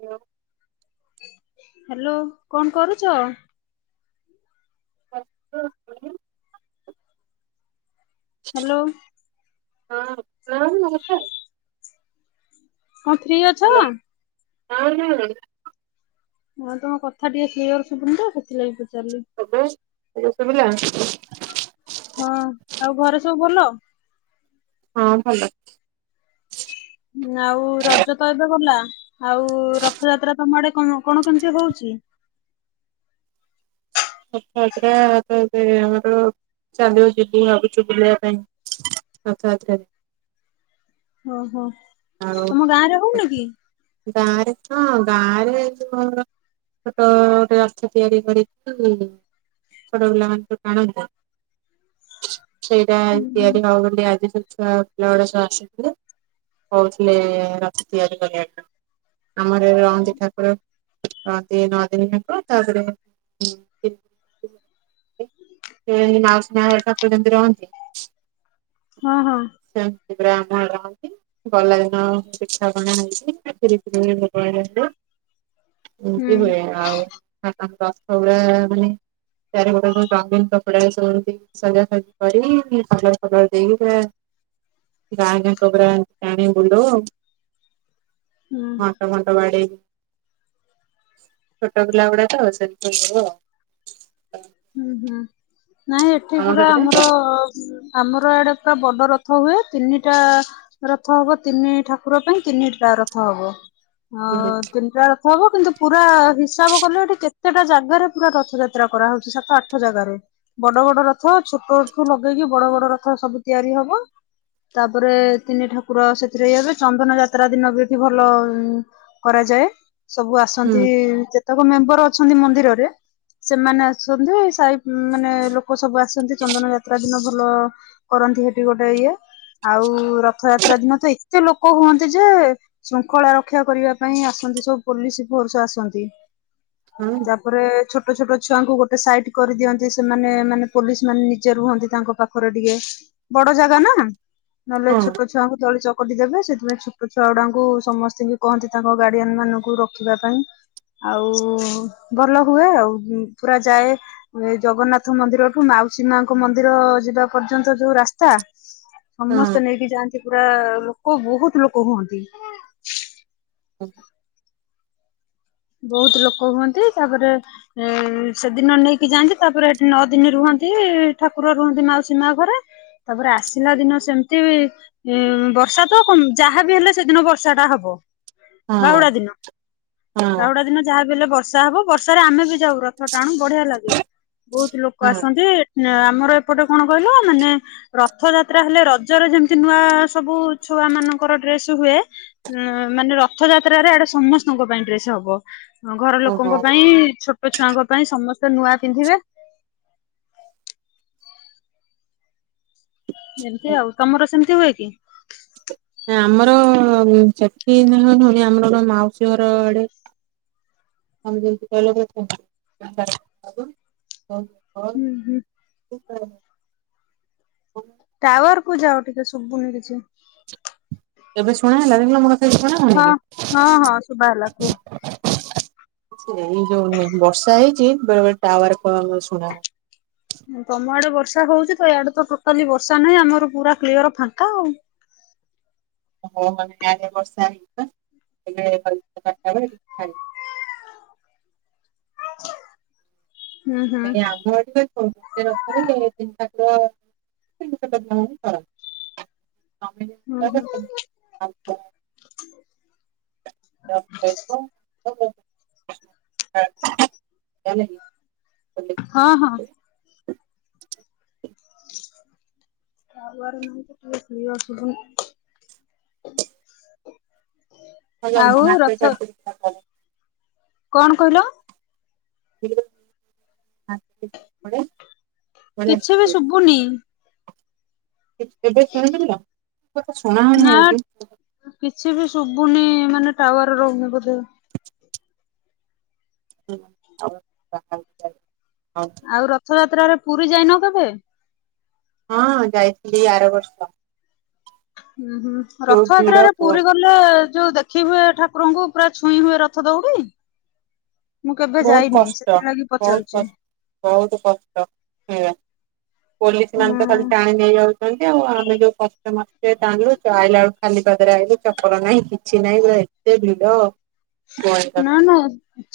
ଏବେ ହ୍ୟାଲୋ କଣ କରୁଛ? ବସ୍ ହ୍ୟାଲୋ ହଁ ହଁ କଁ ଫ୍ରି ଅଛ? ହଁ ହଁ ନାଁ ତମ କଥା ଟିକେ କ୍ଲିୟର ଶୁଭୁନି ତ ସେଥିଲାଗି ପଚାରିଲି। ହ୍ୟାଲୋ। ଏବେ ଶୁଭିଲା? ହଁ ଆଉ ଘରେ ସବୁ ଭଲ? ହଁ ଭଲ। ହଁ ଆଉ ରଜ ତ ଏବେ ଗଲା। ଆଉ ରଥଯାତ୍ରା ତମ ଆଡେ କଣ କେମିତି ହଉଛି? ରଥଯାତ୍ରା ତ ଏବେ ଆମର ଚାଲିବ ଯିବୁ ଭାବୁଛୁ ବୁଲିବା ପାଇଁ। ରଥଯାତ୍ରା ରେ। ଓହୋ ଆଉ ତମ ଗାଁ ରେ ହଉନି କି? ଗାଁରେ ହଁ ଗାଁ ରେ ଯ ଛୋଟ ଗୋଟେ ରସ ତିଆରି କରି ଛୋଟ ପିଲା ମାନେ ସବୁ ଟାଣନ୍ତି ସେଇଟା ହୁଁ ହୁଁ ତିଆରି ହବ ବୋଲି ଆଜି ସେ ଛୁଆ ପିଲା ଗୁଡା ସବୁ ଆସି କହୁଥିଲେ ରଥ ତିଆରି କରିବା ପାଇଁ। ଆମର ରହନ୍ତି ଠାକୁର ରହନ୍ତି ନଅଦିନି ହବ ତାପରେ ସେ ମାଉସୀ ମା ଘରେ ଠାକୁର ଯେମିତି ରହନ୍ତି ହଁ ହଁ ସେମତି ପରା ଆମର ରହନ୍ତି। ଗଲା ଦିନ ଦିନ ପିଠା ପଣା ହେଇଛି ଖିରି ଫିରି ଭୋଗ ହୁଁ ଏମତି ହୁଏ ଆଉ ରଥ ଗୁରା ପୁଣି ଚାରିପଟେ ଗୋଟେ ରଙ୍ଗିନ ଜାମିନ କପଡା ଶୁଅନ୍ତି ସଜାସଜି କରି କଲର ଫଲର ଦେଇକି ପୁରା ଗାଁ ଜାକ ପୁରା ଟାଣି ବୁଲଉ ଆଉ ହଁ। ହୁଁ। ସବୁ ଘଣ୍ଟ ବାଡେଇ ଛୋଟ ପିଲା ଗୁଡାକ ସେଥିପାଇଁ ସବୁ ଆଉ। ହୁଁ ହୁଁ ନାଇଁ ଏଠି ତମ ପୁରା ସେପଟେ ଆମର ଆମର ଏଡେ ପୁରା ବଡ ରଥ ହୁଏ ତିନିଟା ରଥ ହବ ତିନି ଠାକୁର ପାଇଁ ତିନିଟା ରଥ ହବ ଅ ହୁଁ ତିନିଟା ହବ କିନ୍ତୁ ପୁରା ହିସାବ କଲେ ଏଠି ଯେତେଟା ଜାଗାରେ ପୁରା ରଥଯାତ୍ରା କରାହଉଛି। ସାତ ଆଠ ଜାଗାରେ ବଡ ବଡ ରଥ ଛୋଟଠୁ ଲଗେଇକି ବଡ ବଡ ରଥ ସବୁ ତିଆରି ହବ। ତାପରେ ତିନି ଠାକୁର ସେଥିରେ ଇଏ ହେବେ, ଚନ୍ଦନ ଯାତ୍ରା ଦିନ ବି ଏଠି ଭଲ କରାଯାଏ ସବୁ ଆସନ୍ତି ହୁଁ ଯେତେକ ମେମ୍ବର ଅଛନ୍ତି ମନ୍ଦିରରେ ସେମାନେ ଆସଛନ୍ତି ସାହି ହୁଁ ମାନେ ଲୋକ ସବୁ ଆସନ୍ତି ଚନ୍ଦନ ଯାତ୍ରା ଦିନ ଭଲ କରନ୍ତି ସେଠି ଗୋଟେ ଇଏ ଆଉ ରଥଯାତ୍ରା ଦିନ ତ ଏତେ ଲୋକ ହୁଅନ୍ତି ଯେ ଶୃଙ୍ଖଳା ରକ୍ଷା କରିବା ପାଇଁ ଆସନ୍ତି ସବୁ ପୋଲିସ ଫୋର୍ସ ଆସନ୍ତି। ହଁ ତାପରେ ଛୋଟ ଛୋଟ ଛୁଆଙ୍କୁ ଗୋଟେ ସାଇଡ କରିଦିଅନ୍ତି ସେମାନେ ମାନେ ପୋଲିସ ମାନେ ନିଜେ ରୁହନ୍ତି ତାଙ୍କ ପାଖରେ ଟିକେ ବଡ ଜାଗା ନା ନହେଲେ ହଁ ଛୋଟ ଛୁଆଙ୍କୁ ଦଳି ଚକଟି ଦେବେ ସେଥିପାଇଁ ଛୋଟ ଛୁଆ ଗୁଡାଙ୍କୁ ସମସ୍ତଙ୍କୁ କହନ୍ତି ତାଙ୍କ ଗାର୍ଡିଆନ ମାନଙ୍କୁ ରଖିବା ପାଇଁ। ଆଉ ଭଲ ହୁଏ ଆଉ ପୁରା ଯାଏ ଏ ଜଗନ୍ନାଥ ମନ୍ଦିରଠୁ ମାଉସୀ ମାଙ୍କ ମନ୍ଦିର ଯିବା ପର୍ଯ୍ୟନ୍ତ ଯୋଉ ରାସ୍ତା ସମସ୍ତେ ହଁ ନେଇକି ଯାଆନ୍ତି ପୁରା ଲୋକ ବହୁତ ଲୋକ ହୁଅନ୍ତି। ହୁଁ ବହୁତ ଲୋକ ହୁଅନ୍ତି ତାପରେ ସେଦିନ ନେଇକି ଯାଆନ୍ତି ତାପରେ ଏଠି ନଅ ଦିନି ରୁହନ୍ତି ଠାକୁର ରୁହନ୍ତି ମାଉସୀ ମା ଘରେ। ତାପରେ ଆସିଲା ଦିନ ସେମିତି ବି ଉ ବର୍ଷା ତ ଯାହାବି ହେଲେ ସେଦିନ ବର୍ଷା ଟା ହବ ହଁ ବାହୁଡା ଦିନ। ହଁ ବାହୁଡ଼ା ଦିନ ଯାହାବି ହେଲେ ବର୍ଷା ହବ ବର୍ଷାରେ ଆମେ ବି ଯାଉ ରଥ ରଥ ଟାଣୁ ବଢିଆ ଲାଗେ ବହୁତ ଲୋକ ହଁ ଆସନ୍ତି ଆମର ଏପଟେ କଣ କହିଲ ମାନେ ରଥଯାତ୍ରା ହେଲେ ରଜରେ ଯେମିତି ନୂଆ ସବୁ ଛୁଆ ମାନଙ୍କର ଡ୍ରେସ ହୁଏ ଉ ମାନେ ରଥଯାତ୍ରାରେ ଇଆଡ଼େ ସମସ୍ତଙ୍କ ପାଇଁ ଡ୍ରେସ ଆଉ। ଘର ଓହୋ। ଲୋକଙ୍କ ପାଇଁ ଛୋଟ ଛୁଆଙ୍କ ପାଇଁ ସମସ୍ତେ ନୂଆ ପିନ୍ଧିବେ। ଏମତି ଆଉ ତମର ସେମିତି ହୁଏ କି? ଆମର ସେଠି [unintelligible] ଆମର ମାଉସୀ ଘର ଆଡେ ତମେ ଯେମିତି କହିଲ ହୁଁ [unintelligible] ହଉ ହୁଁ [unintelligible] ଟାୱାରକୁ ଯାଅ ଟିକେ ଶୁଭୁନି କିଛି। ଏବେ ଶୁଣା ହେଲା ଦେଖିଲ ମୋ କଥା କିଛି ଶୁଣା ହଉନି ହଁ କି? ହଁ ହଁ ଶୁଭା ହେଲା କୁହ। ସେଇ ଯୋଉ ବର୍ଷା ହେଇଛି ବେଳେ ଟାୱାର କଣ ଶୁଣା ହଉ ତମ ଆଡେ ବର୍ଷା ହଉଛି ତ ଏଆଡେ ତ ଟୋଟାଲି ବର୍ଷା ନାହିଁ ଆମର ପୁରା କ୍ଲିୟର ଫାଙ୍କା ଆଉ। ହ ମାନେ ଆଗ ବର୍ଷା ହେଇଥିଲା ଏଟା ବ [unintelligible] ହୁଁ ହୁଁ ନାଇଁ ଆମଟ [unintelligible] ତିନିାର ନି କର [unintelligible] ହୁଁ ହୁଁ ଆଜ୍ଞା [unintelligible] ହଁ ହଁ ତାପରେ ନହିଁ ଟେ ଶଇ ଅସୁନ [unintelligible] [inaudible] ହଜା ରଥ [unintelligible] କଣ କହିଲ ନା [unintelligible] କିଛି ବି ଶୁଭୁନି ଏବେ ଶୁଣିପାରିଲ ମୋ କଥା ଶୁଣା ନା ଯାଉନି ଏବେ କିଛି ବି ଶୁଭୁନି ମାନେ ଟାୱାର ରହୁନି ବୋଧେ ହଉ [unintelligible] ଆଉ ରଥଯାତ୍ରାରେ ପୁରୀ ଯାଇନ କେବେ ହଁ ଯାଇଥିଲି ଆର ବର୍ଷ ହୁଁ ହୁଁ ଯୋଉ ଭିଡ ରଥଯାତ୍ରାରେ ପୁରୀ କୁହନି ଗ ବୋଇଲେ ଯୋଉ ଦେଖି ହୁଏ ଠାକୁରଙ୍କୁ ପୁରା ଛୁଇଁ ହୁଏ ରଥ ଦଉଡି ମୁଁ କେବେ ବହୁତ ଯାଇନି କଷ୍ଟ ସେଥିଲାଗି ବହୁତ ପଚାରୁଚି। କଷ୍ଟ ବହୁତ କଷ୍ଟ ହେଇ ପୋଲିସ ମାନେ ତ ଖାଲି ହୁଁ। ଟାଣି ନେଇଯାଉଛନ୍ତି ଆଉ ଆମେ ଯୋଉ କଷ୍ଟମଷ୍ଟେ ତାଣୁ ଆଲାବେଳେ ଖାଲି ପାଦରେ ଆଇଲୁ ଚପଲ ନାହିଁ। ଚେନ୍ନାଇ ରେ ଏତେ ଭିଡ। କୁହନି ନା ତମେ ନା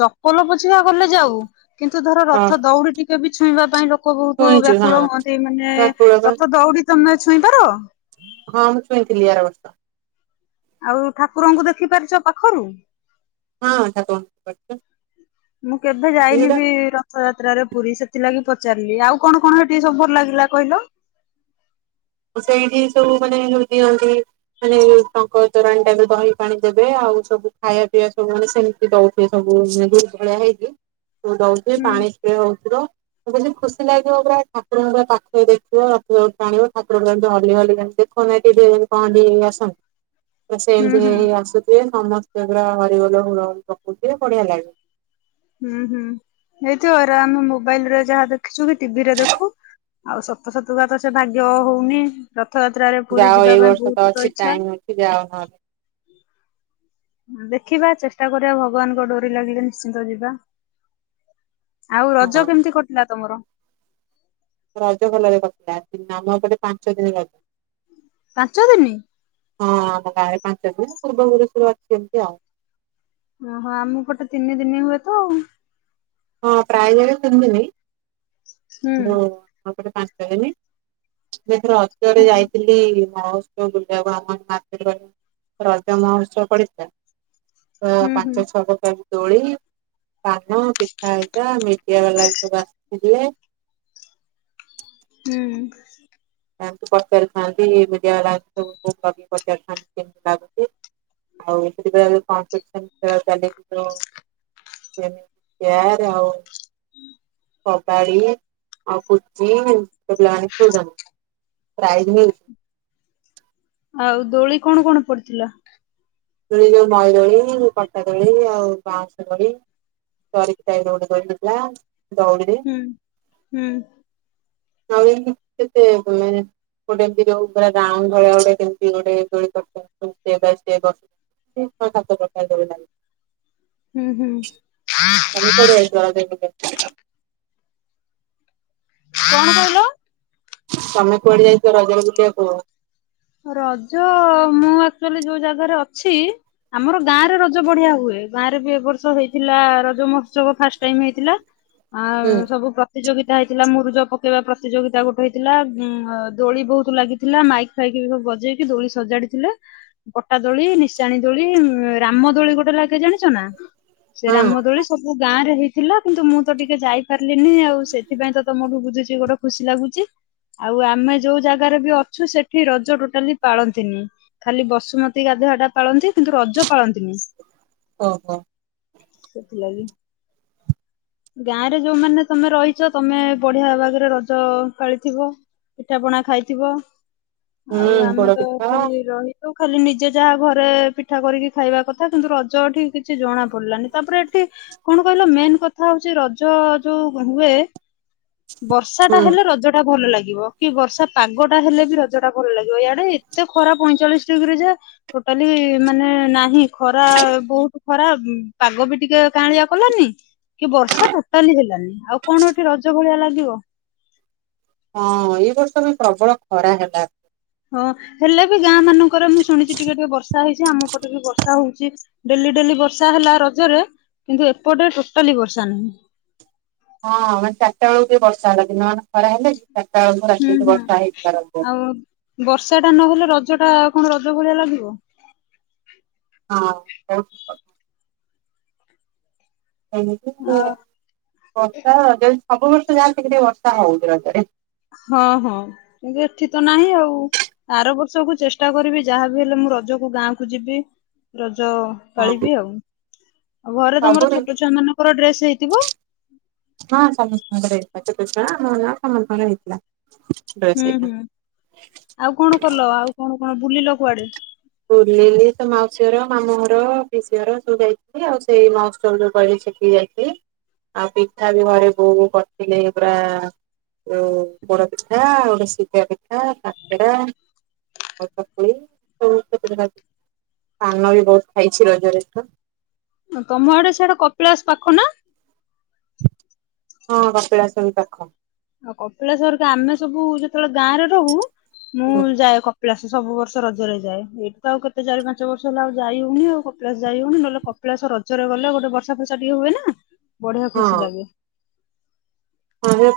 ଚପଲ ପୋଛିବା ଗଲେ ଯାଉ କିନ୍ତୁ ଧର ହଁ ରଥ ଦଉଡି ଟି କେ ବି ଛୁଇଁବା ପାଇଁ ଲୋକ ବହୁତ ଛୁଇଁଛୁ ହଁ ବ୍ୟାକୁଳ ହୁଅନ୍ତି ମାନେ ଠାକୁର ବା ରଥ ଦଉଡି ତମେ ଛୁଇଁପାର? ହଁ ମୁଁ ଛୁଇଁଥିଲି ଆର ବର୍ଷ। ଆଉ ଠାକୁରଙ୍କୁ ଦେଖି ପାରିଛ ପାଖରୁ। ହଁ ଠାକୁରଙ୍କୁ [unintelligible] ମୁଁ କେଭେ ଯାଇନି ଭିଡ ବି ରଥଯାତ୍ରାରେ ପୁରୀ ସେଥିଲାଗି ପଚାରିଲି ଆଉ କଣ କଣ ହେ ତି ସବୁୁ ଲାଗିଲା କହିଲ? ସେଇଠି ସବୁ ମାନେ ଯୋଉ ଦିଅନ୍ତି ମାନେ ଟଙ୍କ ତୋରାଣୀ ଟା ଦହି ପାଣି ଦେବେ ଆଉ ସବୁ ଖାଇବା ପିଇବା ସବୁ ମାନେ ସେମି ଦଉଥିବେ ସବୁ ମେ ଦୁ ଭଳିଆ ହେଇକି ଦଉଥିବେ ହୁଁ ପାଣି ହଉ ଥିବ ମୁଁ କହିଲି ଖୁସି ଲାଗିବ ପୁରା ଠାକୁରଙ୍କର ପାଖରେ ଦେଖିବ ରଥ ଦଉଡି ଜାଣିବ। ଠାକୁରଙ୍କୁ ଏମତି ହଲି ହଲି ଦେଖୁନ ଟିକେ କଣ ଟିଭି ରେ ଆସନ୍ତି ବା ସେ ହୁଁ ଏମିତି ହୁଁ ଆସୁ ସେ ସମସ୍ତେଙ୍କର ହରିବୋଲ ହୁଳହୁଲି ପକଉ ଥିବେ ବଢିଆ ଲାଗେ। ହୁଁ ହୁଁ ହେଇଥିବ ଏରା ଆମେ ମୋବାଇଲରେ ଯାହା ଦେଖିଛୁ କି ଟିଭିରେ ଦେଖୁ ଆଉ ସତ ସତୁକା ତ ସେ ଭାଗ୍ୟ ହଉନି ରଥଯାତ୍ରରେ ପୁରୀ ଯିବା ପାଇଁ ବହୁତ ତ ଇଚ୍ଛା। ଯା ହଉ। ଦେଖିବା ଚେଷ୍ଟା କରିବା ଭଗବାନଙ୍କ ଡୋରି ଲାଗିଲେ ନିଶ୍ଚିନ୍ତ ଯିବା। ଆଉ ରଜ ହଁ। କେମିତି କଟିଲା ତମର? ରଜ ଭଲରେ କଟିଲା ଆମ ଏପଟେ ପାଞ୍ଚ ଦିନ ରଜ। ପାଞ୍ଚ ଦିନି। ହଁ ଆମ ଗାଁରେ ପାଞ୍ଚ ଦିନ ପୂର୍ବପୁରୁଷ ରୁ ଅଛି ଏମିତି ଆଉ। ଓହୋ ଆମ ପଟେ ତିନି ଦିନି ହୁଏ ତ। ହଁ ପ୍ରାୟ ଜାଗାରେ ତିନି ଦିନି ହୁଁ ଯୋଉ ଆମ ଏପଟେ ପାଞ୍ଚି ଦିନି। [unintelligible] ହତରେ ହୁଁ ଯାଇଥିଲି [unintelligible] ଅ ହୁଁ ହୁଁ ପାଞ୍ଚ ଛଅ ପ୍ରକାର ଦୋଳି, ପାନ ଖାଇବା ମିଡିଆ ବାଲା ବି ସବୁ ଆସିଥିଲେ। ହୁଁ। ଏମତି ପଚାରୁିଥାନ୍ତି ବୁଝ ବାଲା ସବୁ ଲଗି ପଚାରୁିଥାନ୍ତି କେମିତି ଲାଗୁଛି। [unintelligible] କେୟାର ଆଉ କବାଡ଼ି ଆଉ ପୁଚି ଛୋଟ ପିଲା ମାନେ ଖେଳୁଛନ୍ତି। ପ୍ରାଇଜ୍ ମିଲୁଚି। ଆଉ ଦୋଳି କଣ କଣ ପଡିଥିଲା? ଦୋଳି ଯୋଉ ମଇଦୋଳି, କଟା ଦୋଳି ଆଉ ବାଉଁଶ ଦୋଳି। ହୁଁ ହୁଁ [unintelligible] [unintelligible] [unintelligible] ଛ ସାତ ପ୍ରକାର ଦୋଳି ଲାଗିଥିଲା। ହୁଁ ହୁଁ। [unintelligible] କଣ କହିଲ? ତମେ କୁଆଡେ ଯାଇଚ ରଜରେ ବୁଲିବାକୁ? ରଜ ମୁଁ ଆକଚୁଆଲି ଯୋଉ ଜାଗାରେ ଅଛି ଆମର ଗାଁ ରେ ରଜ ବଢିଆ ହୁଏ ଗାଁରେ ବି ଏବ ବର୍ଷ ହେଇଥିଲା ରଜ ମହୋତ୍ସବ ଫାଷ୍ଟ ଟାଇମ ହେଇଥିଲା ଆ ହୁଁ ସବୁ ପ୍ର ପ୍ରତିଯୋଗିତା ହେଇଥିଲା ମୁରୁଜ ପକେଇବା ପ୍ରତିଯୋଗିତା ଗୋଟାଏ ହେଇଥିଲା ଅଁ ଦୋଳି ବହୁତ ଲାଗିଥିଲା ମାଇକ୍ ଫାଇକି ବଜେଇକି ଦୋଳି ସଜାଡିଥିଲେ। ପଟାଦୋଳି, ନିଶାଣିଦୋଳି, ରାମ ଦୋଳି ଗୋଟିଏ ଲାଗେ ଜାଣିଚ ନା? ସେ ହଁ ରାମ ଦୋଳି ସବୁ ଗାଁ ରେ ହେଇ ଥିଲା କିନ୍ତୁ ମୁଁ ତ ଟିକେ ଯାଇପାରିଲିନି ଆଉ ସେଥିପାଇଁ ତମଠୁ ବୁଝୁଚି ଗୋଟାଏ ଖୁସି ଲାଗୁଚି ଆଉ ଆମେ ଯୋଉ ଜାଗାରେ ବି ଅଛୁ ସେଠି ରଜ ଟୋଟାଲି ପାଳନ୍ତିନି। ଖାଲି ବସୁମତୀ ଗାଧୁଆ ଟା ପାଳନ୍ତି କିନ୍ତୁ ରଜ ପାଳନ୍ତିନି। ଓହୋ। ସେଥିଲାଗି ଗାଁ ରେ ଯୋଉମାନେ ତମେ ରହିଚ ତମେ ବଢିଆ ଭାବରେ ରଜ ପାଳିଥିବ ପିଠା ପଣା ଖାଇଥିବ ଆଉ ହୁଁ ଆମେ ପୋଡ ତ ପିଠା ଏଠି ରହି ତ ଖାଲି ନିଜେ ଯାହା ଘରେ ପିଠା କରିକି ଖାଇବା କଥା କିନ୍ତୁ ରଜ ଏଠି କିଛି ଜଣା ପଡିଲାନି ତାପରେ ଏଠି କଣ କହିଲ ମେନ୍ କ କଥା ହଉଚି ରଜ ଯୋଉ ହୁଏ ବର୍ଷା ଟା ହୁଁ ହେଲେ ରଜ ଟା ଭଲ ଲାଗିବ କି ବର୍ଷା ପାଗଟା ହେଲେ ବି ରଜ ଟା ଭଲ ଲାଗିବ ଇଆଡେ ଏତେ ଖରା ପଇଁଚାଳିଶ ଡିଗ୍ରୀ ଯେ ଟୋଟାଲି ମାନେ ନାହିଁ ଖରା ବହୁତ ଖରା ପାଗ ବି ଟିକିଏ କାଁଳିଆ କଲାନି କି ବର୍ଷା ଟୋଟାଲି ହେଲାନି ଆଉ କଣ ଏଠି ରଜ ଭଳିଆ ଲାଗିବ। ହଁ ଏଇ ବର୍ଷ ବି ପ୍ରବଳ ଖରା ହେଲା। ହଁ ହେଲେ ବି ଗାଁ ମାନଙ୍କରେ ମୁଁ ଶୁଣିଚି ଟିକିଏ ଟିକିଏ ବର୍ଷା ହେଇଚି ଆମ ପଟେ ବି ବର୍ଷା ହଉଚି। ଡେଲି ଡେଲି ବର୍ଷା ହେଲା ରଜରେ କିନ୍ତୁ ଏପଟେ ଟୋଟାଲି ବର୍ଷା ନାହିଁ। ହଁ ମାନେ ଚିରି ଟା ବେଳେକୁ ବର୍ଷା ହେଲା ଦିନ ମାନ ଖରା ହେଲେ ଚାରିଟା ବେଳକୁ ହୁଁ ରାତିଠି ହୁଁ ବର୍ଷା ହେଇଥିବାରକୁ। ଆଉ ବର୍ଷା ଟା ନହେଲେ ରଜ ଟା କଣ ରଜ ଭଳିଆ ଲାଗିବ। ହଁ। ଏମତି ଆଉ ବର୍ଷା ଯଦି ସବୁ ବର୍ଷ ଯାହେଲେ ଟିକିଏ ଟିକିଏ ବର୍ଷା ହଉଛି ରଜରେ ହଁ ହଁ କିନ୍ତୁ ଏଠି ତ ନାହିଁ ଆଉ। ଆର ବର୍ଷକୁ ଚେଷ୍ଟା କରିବି ଯାହାବି ହେଲେ ମୁଁ ରଜକୁ ଗାଁ କୁ ଯିବି ରଜ ଅ ହଁ ପାଳିବି ଆଉ ଆଉ ଘରେ ସବୁ ତମର ରି ଛୋଟ ଛୁଆ ମାନଙ୍କର ଡ୍ରେସ ହେଇଥିବ? ହଁ ସମସ୍ତଙ୍କର ହେଇଥିଲା ଛୋଟ ଛୁଆ ଆମ ମାନଙ୍କର ସମସ୍ତଙ୍କର ହେଇଥିଲା। ଡ୍ରେସ ହୁଁ ହେରିକା। ହୁଁ ଆଉ କଣ କଲ ଆଉ କଣ କଣ ବୁଲିଲ କୁଆଡେ? ବୁଲିଲି ସେ ମାଉସୀ ଘର, ମାମୁ ଘର, ପିସି ଘର, ସବୁ ଯାଇଥିଲି ଆଉ ସେଇ [unintelligible] ଯୋଉ କହିଲି ସେଠିକି ଯାଇ [inaudible] ଆଉ ପିଠା ବି ଘରେ ବୋଉ କରିଥିଲେ ପୁରା ଓ ଅ ପୋଡ ପିଠା, ଆଉ ଗୋଟେ ଶିଝା ପିଠା କାକେରା [unintelligible] ପାନ ବି ବହୁତ ଖାଇଛି ରଜରେ ଏଥର। ତମ ଆଡେ ସେଆଡେ କପିଳାସ ପାଖ ନା? ହଁ କପିଳାସ ବି ପାଖ। ଆଉ କପିଳେଶ୍ୱର ଆମେ ସବୁ ଯେତେବେଳେ ଗାଁରେ ରହୁ ମୁଁ ହୁଁ ଯାଏ କ ପିଳାସ ସବୁ ବର୍ଷ ରଜରେ ଯାଏ ଏଇଠି ତ ଆଉ କେତ ଚାରି ପାଞ୍ଚ ବର୍ଷ ହେଲା ଆଉ ଯାଇ ହଉନି ଆଉ କପିଳାସ ଯାଇ ହଉନି ନହଲେ କ କପିଳାସ ରଜରେ ଗଲେ ଗୋଟେ ବର୍ଷା ଫର୍ସା ଟିକେ ହୁଏ ନା ବଢିଆ ଖୁସି ହଁ। ଲାଗେ।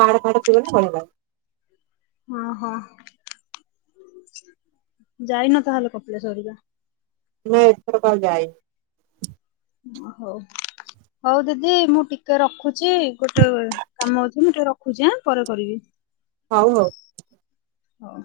ପାହାଡ ଫାଡ ଥିବ ନା ବଢିଆ ଲାଗେ। [unintelligible] ହଁ ହଁ ଯାଇନ ତାହେଲେ କପିଳାସ ହେରିକା। ନା ଏଥର କ ଆଉ ଯାଇନି। ଓ ହଉ ହଉ ଦିଦି ମୁଁ ଟିକେ ରଖୁଛି ଗୋଟେ କାମ ଅଛି ମୁଁ ଟିକେ ରଖୁଛି ଆଁ ପରେ କରିବି। ହଉ ହଉ। ହଉ।